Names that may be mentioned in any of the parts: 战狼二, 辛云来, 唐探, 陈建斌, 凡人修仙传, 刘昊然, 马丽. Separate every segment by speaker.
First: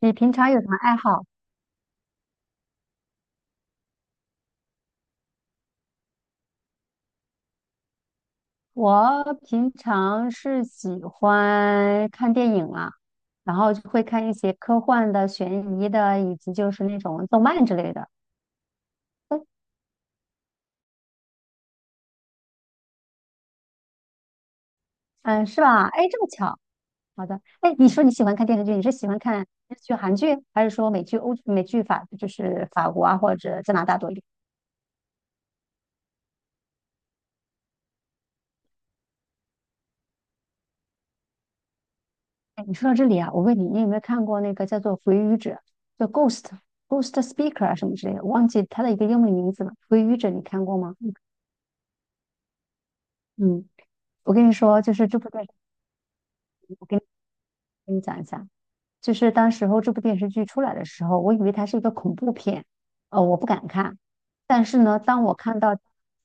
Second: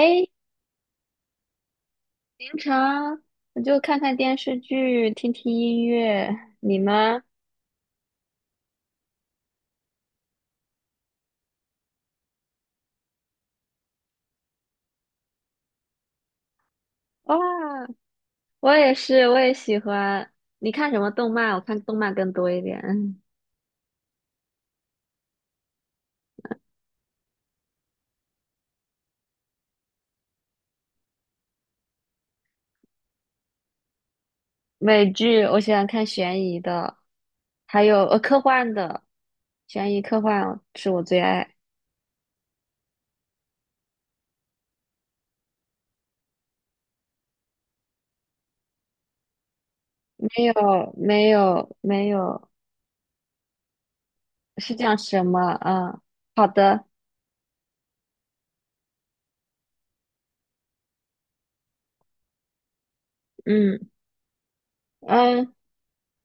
Speaker 1: 你平常有什么爱好？
Speaker 2: 平常我就看看电视剧，听听音乐。你呢？
Speaker 1: 我平常是喜欢看电影啊，然后就会看一些科幻的、悬疑的，以及就是那种
Speaker 2: 哇，
Speaker 1: 动漫之类的。
Speaker 2: 我也是，我也喜欢。你看什么动漫？我看动漫更多一点。
Speaker 1: 嗯，是吧？哎，这么巧。好的。哎，你说你喜欢看电视剧，你是喜欢看日剧、韩剧，还是说美剧、欧美剧法，就是法国啊或者加拿大多一点？
Speaker 2: 美剧我喜欢看悬疑的，还有科幻的，悬疑科幻是我最爱。
Speaker 1: 哎，你说到这里啊，我问你，你有没有看过那个叫做《回语者》叫 Ghost Speaker 啊什么之类的？忘记它的一个英文名字了，《回语者》你
Speaker 2: 没有，
Speaker 1: 看过吗？
Speaker 2: 没有，没有，
Speaker 1: 嗯。我跟你
Speaker 2: 是
Speaker 1: 说，就
Speaker 2: 讲
Speaker 1: 是这
Speaker 2: 什
Speaker 1: 部电视，
Speaker 2: 么？嗯，好的，
Speaker 1: 我跟你讲一下，就是当时候这部电视剧出来的时候，我以为它是一个恐怖片，我不敢
Speaker 2: 嗯
Speaker 1: 看。但是呢，当我
Speaker 2: 嗯，
Speaker 1: 看到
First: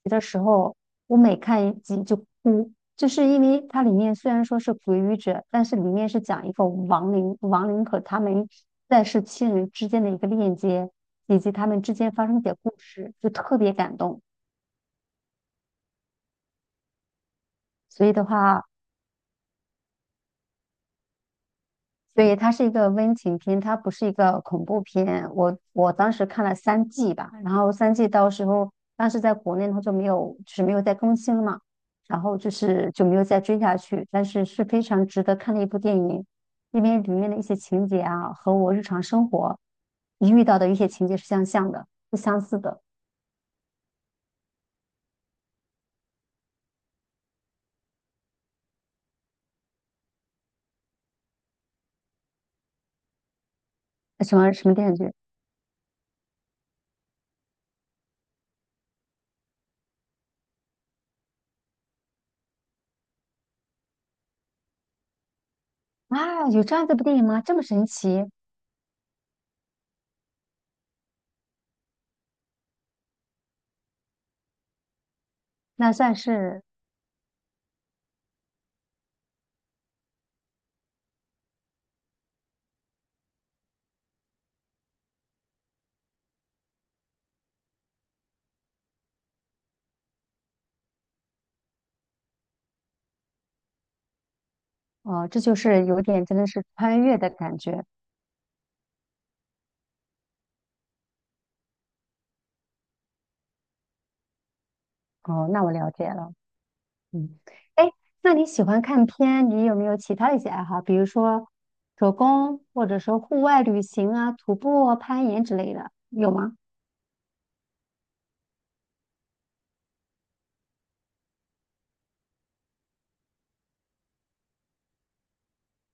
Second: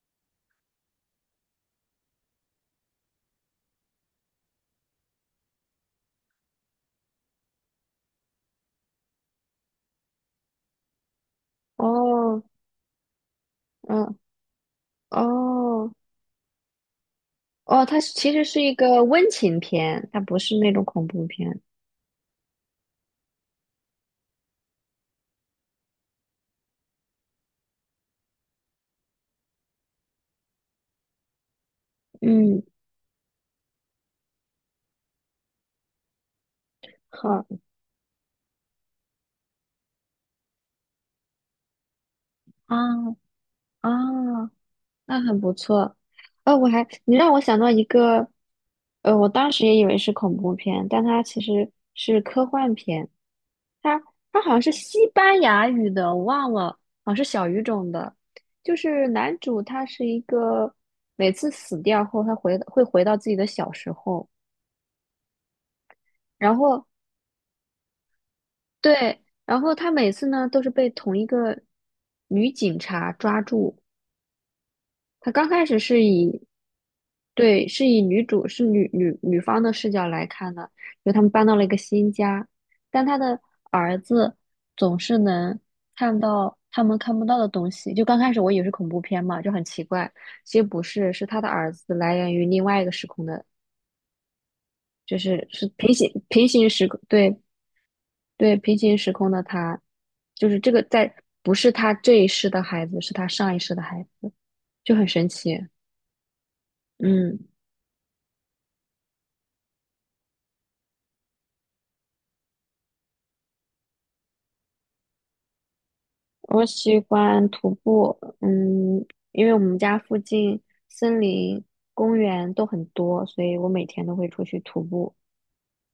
Speaker 1: 的时候，我每看一集就哭，就是因为它里面虽然说是鬼语者，但是里面是讲一个亡灵，亡灵和他们在世亲人之间的一个链接，以及他们之间发
Speaker 2: 哦，
Speaker 1: 生的故事，就特别感
Speaker 2: 嗯
Speaker 1: 动。
Speaker 2: 哦。哦，它
Speaker 1: 所
Speaker 2: 是
Speaker 1: 以的
Speaker 2: 其实是
Speaker 1: 话，
Speaker 2: 一个温情片，它不是那种恐怖片。
Speaker 1: 所以它是一个温情片，它不是一个恐怖片。我当时看了三季吧，然后三季到时候当时在国内它就没有，就是没有再更新了嘛，然后就
Speaker 2: 嗯，
Speaker 1: 是就没有再追下去。但是是非常值得看的一部电影，因为里面的一些
Speaker 2: 好
Speaker 1: 情节啊，和我日常生活遇到的一些情节是相像的，是相似
Speaker 2: 啊
Speaker 1: 的。
Speaker 2: 啊，那很不错。哦，我还你让我想到一个，我当时也以为是恐怖片，但它其实是科幻片。它
Speaker 1: 什
Speaker 2: 它好
Speaker 1: 么
Speaker 2: 像
Speaker 1: 什
Speaker 2: 是
Speaker 1: 么电视
Speaker 2: 西
Speaker 1: 剧
Speaker 2: 班牙语的，我忘了，好像是小语种的。就是男主他是一个每次死掉后，他回会回到自己的小时候。
Speaker 1: 啊？
Speaker 2: 然
Speaker 1: 有这样
Speaker 2: 后
Speaker 1: 的部电影吗？这么神奇？
Speaker 2: 对，然后他每次呢都是被同一个女警察抓住。他刚开始
Speaker 1: 那
Speaker 2: 是
Speaker 1: 算
Speaker 2: 以
Speaker 1: 是
Speaker 2: 对是以女主是女方的视角来看的，就他们搬到了一个新家，但他的儿子总是能看到他们看不到的东西。就刚开始我以为是恐怖片嘛，就很奇怪，其实不是，是他的儿子来源于另外一个时空的，就
Speaker 1: 哦。这
Speaker 2: 是
Speaker 1: 就
Speaker 2: 是
Speaker 1: 是
Speaker 2: 平
Speaker 1: 有
Speaker 2: 行
Speaker 1: 点真的
Speaker 2: 平
Speaker 1: 是
Speaker 2: 行时空，
Speaker 1: 穿越的
Speaker 2: 对
Speaker 1: 感觉
Speaker 2: 对，平行时空的他，就是这个在，不是他这一世的孩子，是他上一世的孩子，就很神
Speaker 1: 哦。
Speaker 2: 奇。
Speaker 1: 那我了解了。嗯。
Speaker 2: 嗯，
Speaker 1: 哎，那你喜欢看片？你有没有其他的一些爱好？比如说手工，或者说户外旅行啊、徒步啊攀岩之类的，有吗？
Speaker 2: 我喜欢徒步，嗯，因为我们家附近森林、公园都很多，所以我每天都会出去徒步。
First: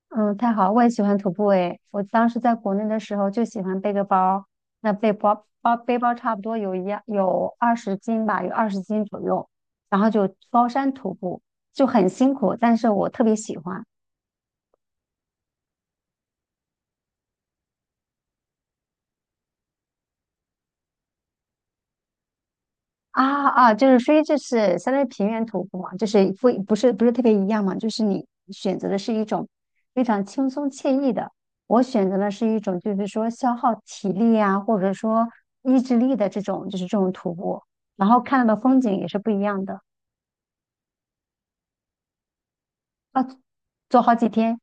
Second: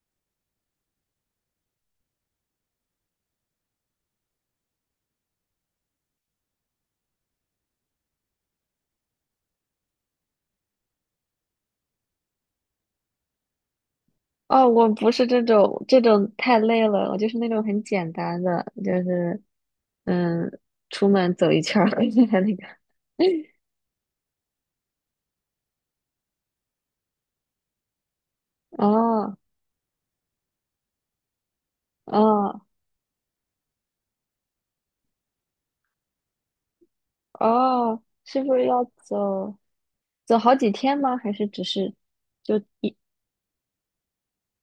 Speaker 1: 嗯，太好了，我也喜欢徒步诶。我当时在国内的时候就喜欢背个包，那背包差不多有一样有二十斤吧，有二十斤左右，然后就高山徒步，就很辛苦，但是我特别喜欢。
Speaker 2: 哦，我不是这种太累了，我就是那种很简单的，就是嗯，出门走一圈儿 那个。
Speaker 1: 啊啊，就是所以就是相当于平原徒步嘛，就是不是特别一样嘛，就是你选择的是一
Speaker 2: 哦
Speaker 1: 种非常轻松惬意的，我选择的是一
Speaker 2: 哦
Speaker 1: 种就是说消耗体力啊，或者说意志力的这种就是这种徒步，
Speaker 2: 哦，
Speaker 1: 然后
Speaker 2: 是
Speaker 1: 看
Speaker 2: 不
Speaker 1: 到的
Speaker 2: 是
Speaker 1: 风
Speaker 2: 要
Speaker 1: 景也是不一
Speaker 2: 走？
Speaker 1: 样的，
Speaker 2: 走好几天吗？还是只是就
Speaker 1: 要走好几天。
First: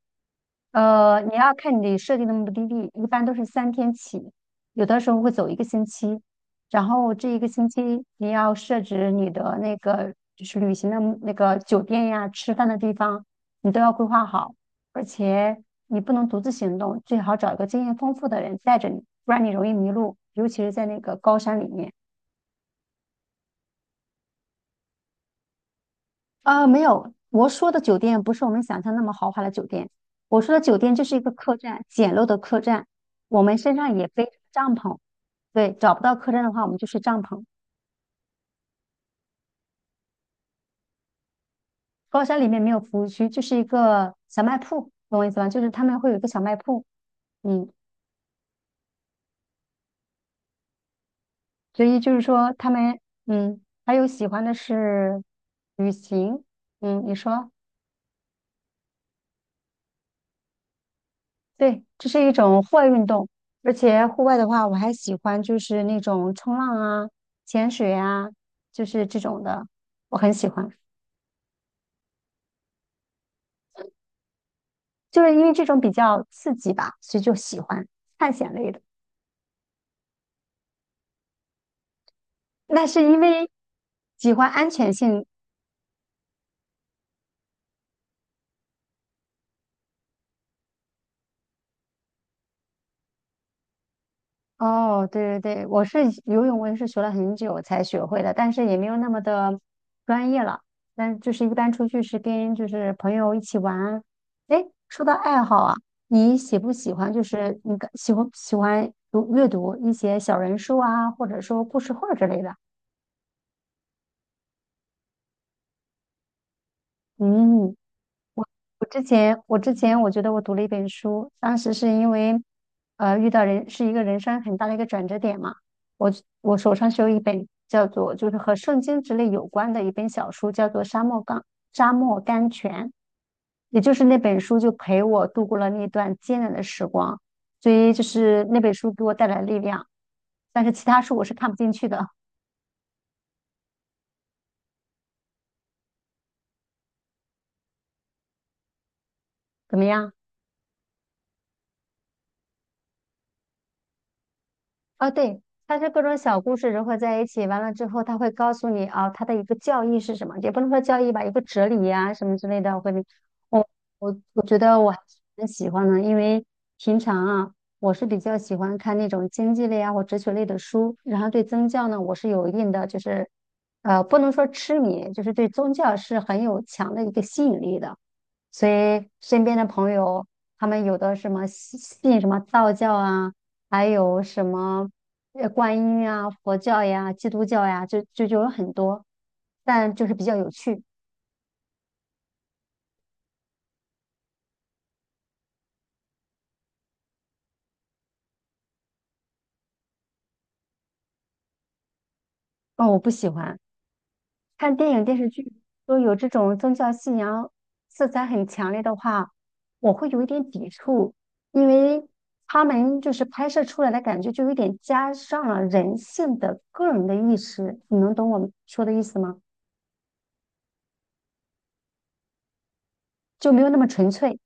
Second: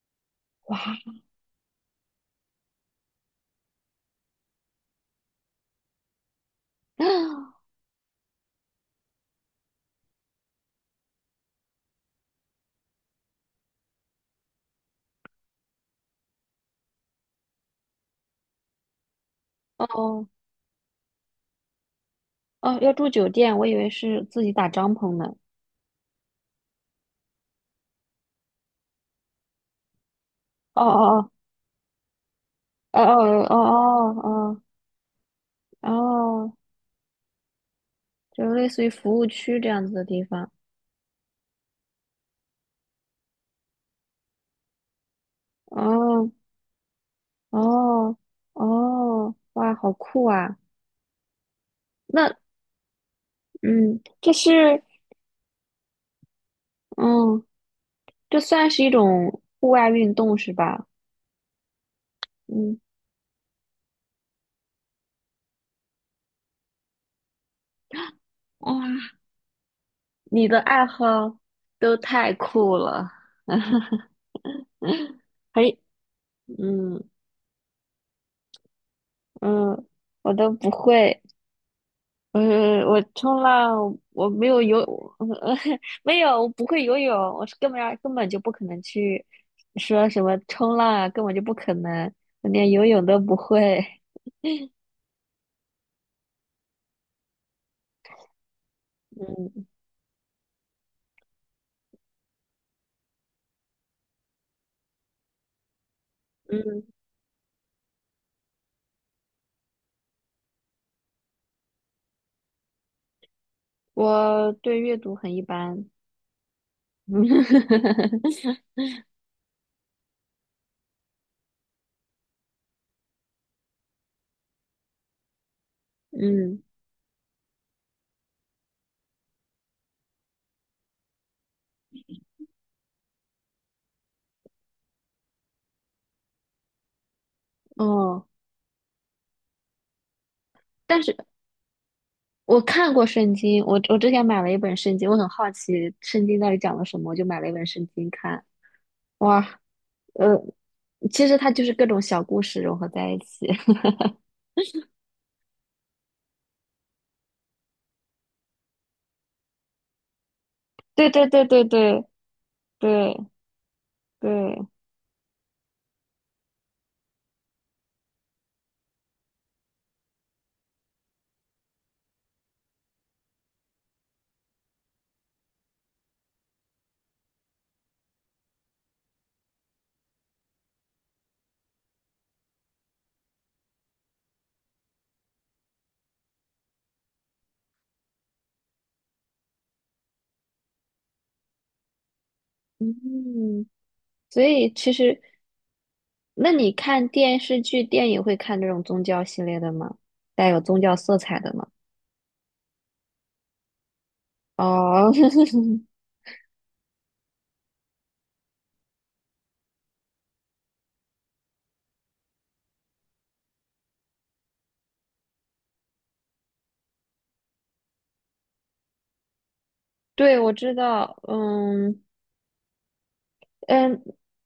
Speaker 2: 哇
Speaker 1: 你要看你设定的目的地，一般都是3天起，有的时候会走一个星期，然后这一个星期你要设置你的那个就是旅行的目那个酒店呀、吃饭的地方，你都要规划好，而且你不能独自行动，最好找一个经验丰富的人带着你，不然你容易迷路，
Speaker 2: 哦
Speaker 1: 尤其是在那个高山里面。
Speaker 2: 哦要住酒店？我以为是自己打帐篷呢。
Speaker 1: 啊，没有，我说的酒店不是我们想象那么豪华的酒店。我说的酒
Speaker 2: 哦
Speaker 1: 店就是一
Speaker 2: 哦
Speaker 1: 个客栈，简陋的客栈。
Speaker 2: 哦
Speaker 1: 我们身上也
Speaker 2: 哦
Speaker 1: 背着
Speaker 2: 哦
Speaker 1: 帐篷，对，
Speaker 2: 哦哦
Speaker 1: 找不到客栈的
Speaker 2: 哦，
Speaker 1: 话，我们就睡帐篷。
Speaker 2: 就类似于服务区这样子的地方。
Speaker 1: 高山里面没有服务区，就是一个小卖铺，懂我意思吧？就是他们会有一个
Speaker 2: 哦
Speaker 1: 小卖铺。嗯，
Speaker 2: 哦哦，哇，好酷啊！
Speaker 1: 所以就是
Speaker 2: 那
Speaker 1: 说他们。嗯，还
Speaker 2: 嗯，
Speaker 1: 有喜
Speaker 2: 这
Speaker 1: 欢的
Speaker 2: 是
Speaker 1: 是旅行。嗯，你
Speaker 2: 嗯，
Speaker 1: 说。
Speaker 2: 这算是一种户外运动是吧？
Speaker 1: 对，这是一种户
Speaker 2: 嗯，
Speaker 1: 外运动，而且户外的话，我还喜欢就是那种冲浪啊、潜水啊，
Speaker 2: 哇，
Speaker 1: 就是这种的，我很
Speaker 2: 你
Speaker 1: 喜
Speaker 2: 的
Speaker 1: 欢。
Speaker 2: 爱好都太酷了。
Speaker 1: 就是因为这
Speaker 2: 嘿，
Speaker 1: 种比较刺激吧，
Speaker 2: 嗯，
Speaker 1: 所以就喜欢探险类的。
Speaker 2: 嗯，我都不会。嗯，
Speaker 1: 那是
Speaker 2: 我
Speaker 1: 因
Speaker 2: 冲
Speaker 1: 为
Speaker 2: 浪，我
Speaker 1: 喜
Speaker 2: 没
Speaker 1: 欢
Speaker 2: 有
Speaker 1: 安
Speaker 2: 游，
Speaker 1: 全性。
Speaker 2: 没有，我不会游泳，我是根本就不可能去说什么冲浪啊根本就不可能，我连游泳都不会。
Speaker 1: 哦，对对对，我是游泳，我也是学了很久才学会的，但是也没有那么的
Speaker 2: 嗯
Speaker 1: 专业了。但就是一般出去是跟就是朋友一起玩。哎，说到爱好啊，你喜不
Speaker 2: 嗯，
Speaker 1: 喜欢就是你感喜欢读阅读一些小人书啊，或者说故事会儿之类的？
Speaker 2: 我对阅读很一般。
Speaker 1: 嗯。我之前我觉得我读了一本书，当时是因为，遇到人是一个人生很大的一个转折点嘛。我我
Speaker 2: 嗯
Speaker 1: 手上是有一本叫做就是和圣经之类有关的一本小书，叫做沙漠甘泉》，也就是那本书就陪我度过了那段艰难的时光，所以就
Speaker 2: 哦，
Speaker 1: 是那本书给我带来力量。但是其他
Speaker 2: 但是
Speaker 1: 书我是看不进去的。
Speaker 2: 我看过圣经，我之前买了一本圣经，我很好奇圣经到底讲了什么，我就买了一本圣经看。哇。
Speaker 1: 怎么样？
Speaker 2: 呃，其实它就是各种小故事融合在一起。
Speaker 1: 啊，对，它是各种小故事融合在一起，完了之后，它会告诉你啊，它的一个教义是什么，也不能说教
Speaker 2: 对
Speaker 1: 义吧，
Speaker 2: 对
Speaker 1: 一个
Speaker 2: 对对
Speaker 1: 哲理
Speaker 2: 对
Speaker 1: 呀、什么之类的。我跟你，
Speaker 2: 对
Speaker 1: 我我觉
Speaker 2: 对，
Speaker 1: 得我还是很喜欢的，因为平常啊，我是比较喜欢看那种经济类啊或哲学类的书，然后对宗教呢，我是有一定的就是，不能说痴迷，就是对宗教是很有强的一个吸引力的。所以身边的朋友，他们有的什么信什么道教啊，还有什么。观音呀、佛教呀、基督教呀，就有很多，但就是比较有趣。
Speaker 2: 嗯，所以其实，那你看电视剧、电影会看这种宗教系列的吗？带有宗教色彩的吗？
Speaker 1: 哦，我不喜欢看电影
Speaker 2: 哦，
Speaker 1: 电视剧，都有这种宗教信仰色彩很强烈的话，我会有一点抵触，因为他们就是拍摄出来的感觉就有点加上了人性的个人的意识，你能懂我说的意思吗？
Speaker 2: 对，我知道，嗯
Speaker 1: 就没有那么
Speaker 2: 嗯
Speaker 1: 纯粹，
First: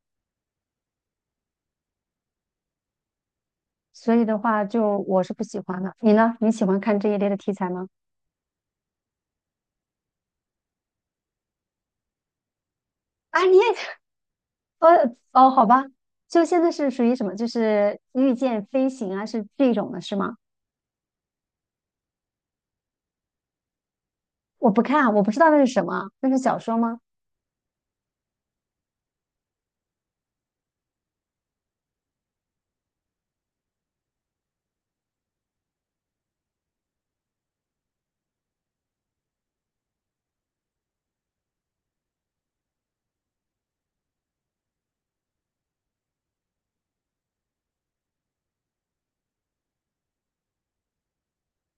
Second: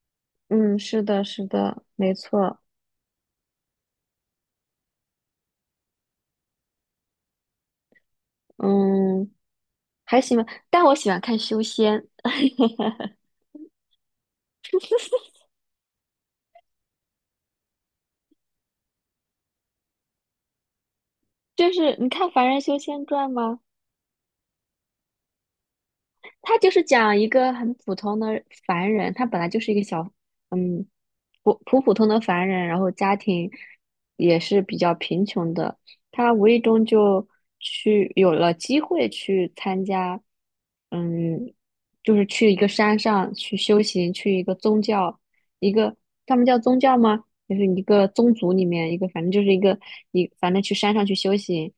Speaker 2: 嗯，是的，是的，没错，
Speaker 1: 所以的话就我是不喜欢的。你呢？你喜欢看这一类的题材吗？
Speaker 2: 嗯，还行吧，但我喜欢看修仙。
Speaker 1: 啊，你也哦，好吧，就现在是属于什么？就是御剑飞行啊，是这种的，是吗？
Speaker 2: 就是你看《凡人修仙传》吗？
Speaker 1: 我不看，我不知道那是什么，那是
Speaker 2: 他
Speaker 1: 小
Speaker 2: 就
Speaker 1: 说
Speaker 2: 是
Speaker 1: 吗？
Speaker 2: 讲一个很普通的凡人，他本来就是一个小，嗯，普通的凡人，然后家庭也是比较贫穷的，他无意中就去有了机会去参加，嗯，就是去一个山上去修行，去一个宗教，一个他们叫宗教吗？就是一个宗族里面一个，反正就是一个一，反正去山上去修行。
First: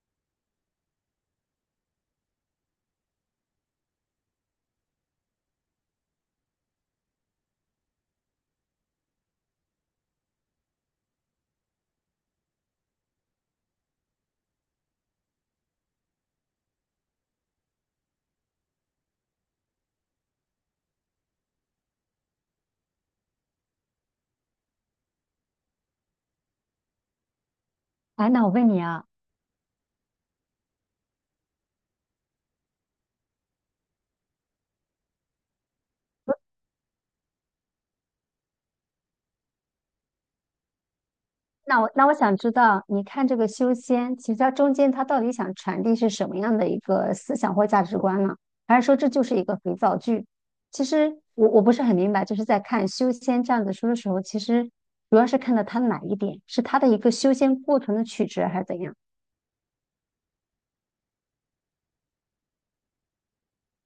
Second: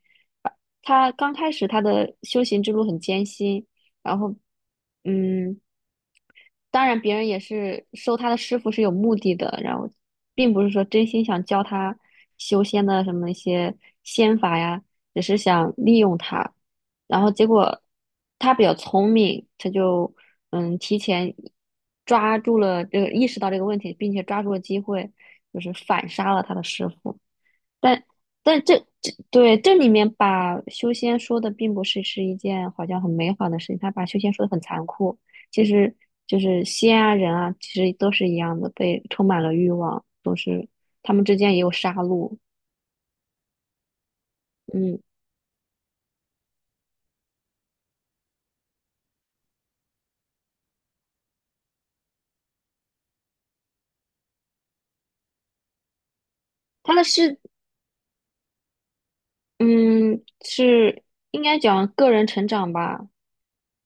Speaker 2: 他刚开始他的修行之路很艰辛，然后，嗯，当然别人也是收他的师傅是有目的的，然后并不是说真心想教他修仙的什么一些仙法呀，只是想利用他。然后结果他比较聪明，他就提前抓住了这个意识到这个问题，并且抓住了机会，就是反杀了他的师傅。但
Speaker 1: 哎，那我
Speaker 2: 但
Speaker 1: 问
Speaker 2: 这
Speaker 1: 你啊，
Speaker 2: 这对这里面把修仙说的并不是是一件好像很美好的事情，他把修仙说的很残酷，其实就是仙啊人啊，其实都是一样的，被充满了欲望，都是他们之间也有
Speaker 1: 那我
Speaker 2: 杀
Speaker 1: 那我想
Speaker 2: 戮。
Speaker 1: 知道，你看这个修仙，其实它中间
Speaker 2: 嗯，
Speaker 1: 它到底想传递是什么样的一个思想或价值观呢？还是说这就是一个肥皂剧？其实我不是很明白，就是在看修仙这样子书的时候，其实主要是看到它哪一点，是它的
Speaker 2: 他
Speaker 1: 一
Speaker 2: 的
Speaker 1: 个修
Speaker 2: 是
Speaker 1: 仙过程的曲折，还是怎样？
Speaker 2: 嗯是应该讲个人成长吧，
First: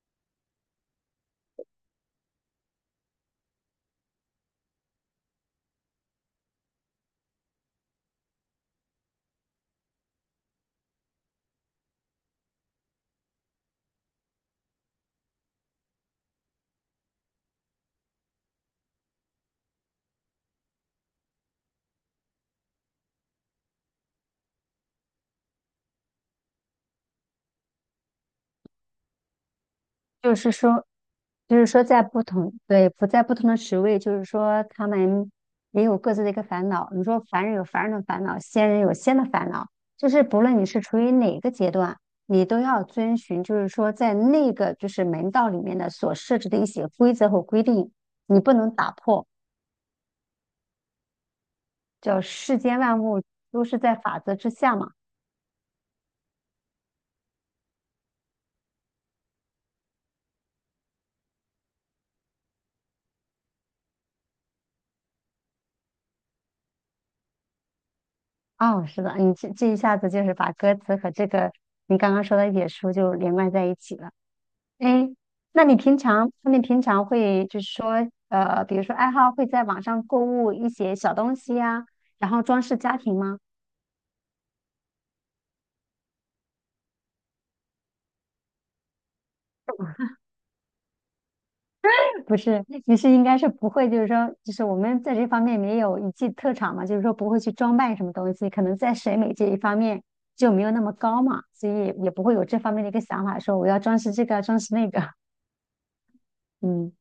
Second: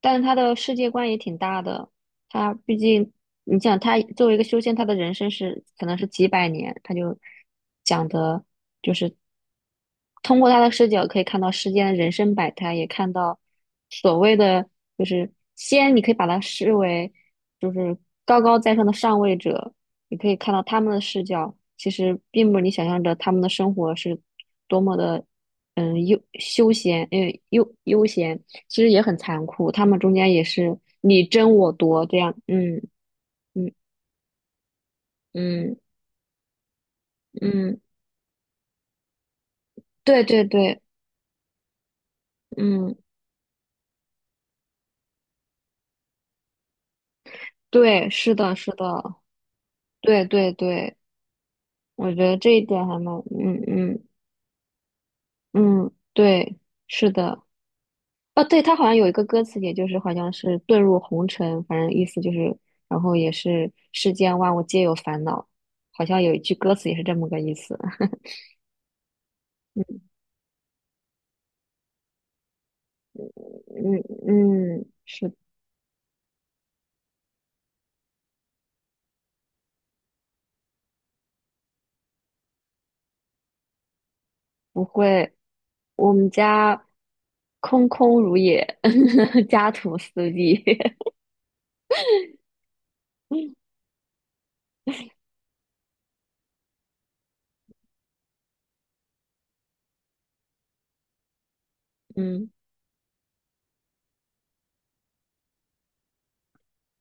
Speaker 2: 但是他的世界观也挺大的，他毕竟你想他作为一个修仙，他的人生是可能是几百年，他就讲的。通过他的视角可以看到世间的人生百态，也看到所谓的就是仙，你可以把它视为就是高高在上的上位者，你可以看到他们的视角，其实并不是你想象着他们的生活是多么的悠休闲，嗯，悠悠闲，其实也很残酷，他们中间
Speaker 1: 就
Speaker 2: 也
Speaker 1: 是
Speaker 2: 是
Speaker 1: 说，
Speaker 2: 你争
Speaker 1: 就是
Speaker 2: 我
Speaker 1: 说，在
Speaker 2: 夺这
Speaker 1: 不
Speaker 2: 样，
Speaker 1: 同，
Speaker 2: 嗯
Speaker 1: 对，不在不同的
Speaker 2: 嗯
Speaker 1: 职位，就是说，他们
Speaker 2: 嗯
Speaker 1: 也有各自的一个烦恼。你说凡人有
Speaker 2: 嗯，
Speaker 1: 凡人的烦恼，仙人有仙的烦恼，就是
Speaker 2: 对
Speaker 1: 不
Speaker 2: 对
Speaker 1: 论你是
Speaker 2: 对，
Speaker 1: 处于哪个阶段，你都要
Speaker 2: 嗯
Speaker 1: 遵循，就是说，在那个就是门道里面的所设置的一些规则和规定，
Speaker 2: 对，是
Speaker 1: 你不
Speaker 2: 的是
Speaker 1: 能打
Speaker 2: 的，
Speaker 1: 破。
Speaker 2: 对对对。我
Speaker 1: 叫
Speaker 2: 觉得这
Speaker 1: 世
Speaker 2: 一
Speaker 1: 间
Speaker 2: 点还
Speaker 1: 万
Speaker 2: 蛮，
Speaker 1: 物
Speaker 2: 嗯
Speaker 1: 都是在
Speaker 2: 嗯
Speaker 1: 法则之下嘛。
Speaker 2: 嗯，对，是的，哦，对，他好像有一个歌词，也就是好像是遁入红尘，反正意思就是，然后也是世间万物皆有烦恼，好像有一句歌词也是这么个意思。
Speaker 1: 哦，是的，你这一下 子就是把歌词和这个你刚刚说的野书就连贯在一起
Speaker 2: 嗯
Speaker 1: 了。
Speaker 2: 嗯，
Speaker 1: 哎，
Speaker 2: 是
Speaker 1: 那你平常会就是说，比如说爱好会在网上购物一些小东西呀，然后装饰家庭吗？
Speaker 2: 不会，我们家空空如也，家徒 四壁。
Speaker 1: 不是，你是应该是不 会，就是说，就是我们在这方面没有一技特长嘛，就是说不会去装扮什么东西，可能在审美这一方面就没有那么高嘛，所以也不会有
Speaker 2: 嗯。
Speaker 1: 这方面的一个想法，说我要装饰这个，装饰那个。嗯，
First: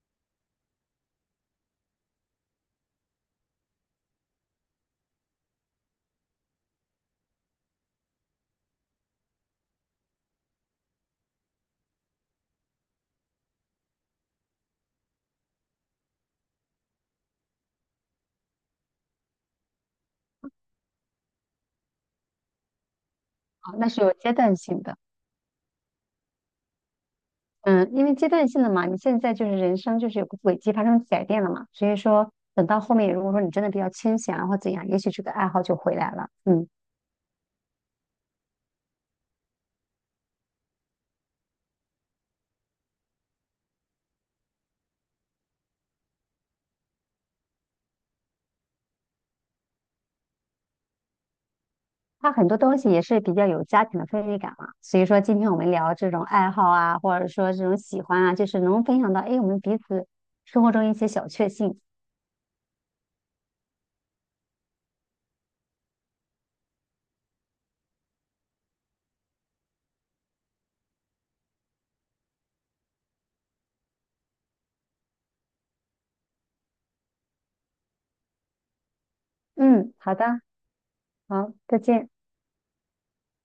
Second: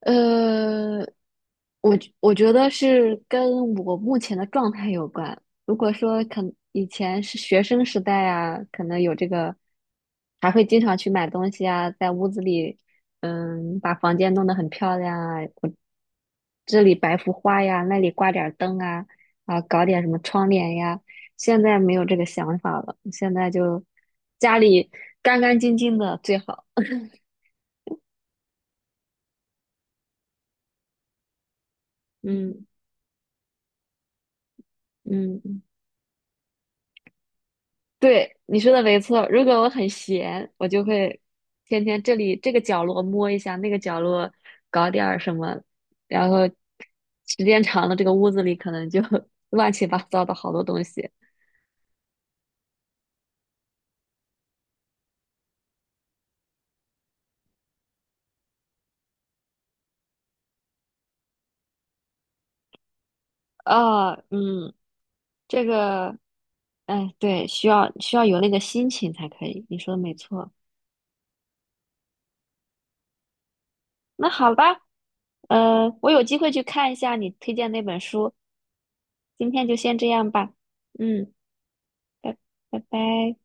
Speaker 2: 呃，我觉得是跟我目前的状态有关。如果说可能以前是学生时代啊，可能有这个，还会经常去买东西啊，在屋子里，嗯，把房间弄得很漂亮啊，我这里摆幅画呀，那里挂点儿灯啊，啊，搞点什么窗帘呀。现在没有这个想法了，现在
Speaker 1: 好，
Speaker 2: 就
Speaker 1: 那是有阶段
Speaker 2: 家
Speaker 1: 性
Speaker 2: 里
Speaker 1: 的。
Speaker 2: 干干净净的最好。
Speaker 1: 嗯，因为阶段性的嘛，你现在就是人生就是有个轨迹发生改变了嘛，所以说等
Speaker 2: 嗯
Speaker 1: 到后面，如果说你真的比较清闲啊或怎样，也许这个
Speaker 2: 嗯。
Speaker 1: 爱
Speaker 2: 嗯
Speaker 1: 好就回来了。嗯，
Speaker 2: 对，你说的没错。如果我很闲，我就会天天这里这个角落摸一下，那个角落搞点儿什么，然后时间长了，这个屋子里可能就 乱七八糟的好多东西。
Speaker 1: 它很多东西也是比较有家庭的氛围感嘛，所以说今天我们聊这种爱好啊，或者说这种喜欢啊，就是能分享到，哎，我们彼此生活中一些小确幸。
Speaker 2: 啊，嗯，这个，哎，对，需要需要有那个心情才可以。你说的没错。那好吧，呃，我有机会去看一下你推荐那本书。今天就
Speaker 1: 嗯，
Speaker 2: 先这
Speaker 1: 好
Speaker 2: 样
Speaker 1: 的，
Speaker 2: 吧。嗯，
Speaker 1: 好，再见。
Speaker 2: 拜拜拜。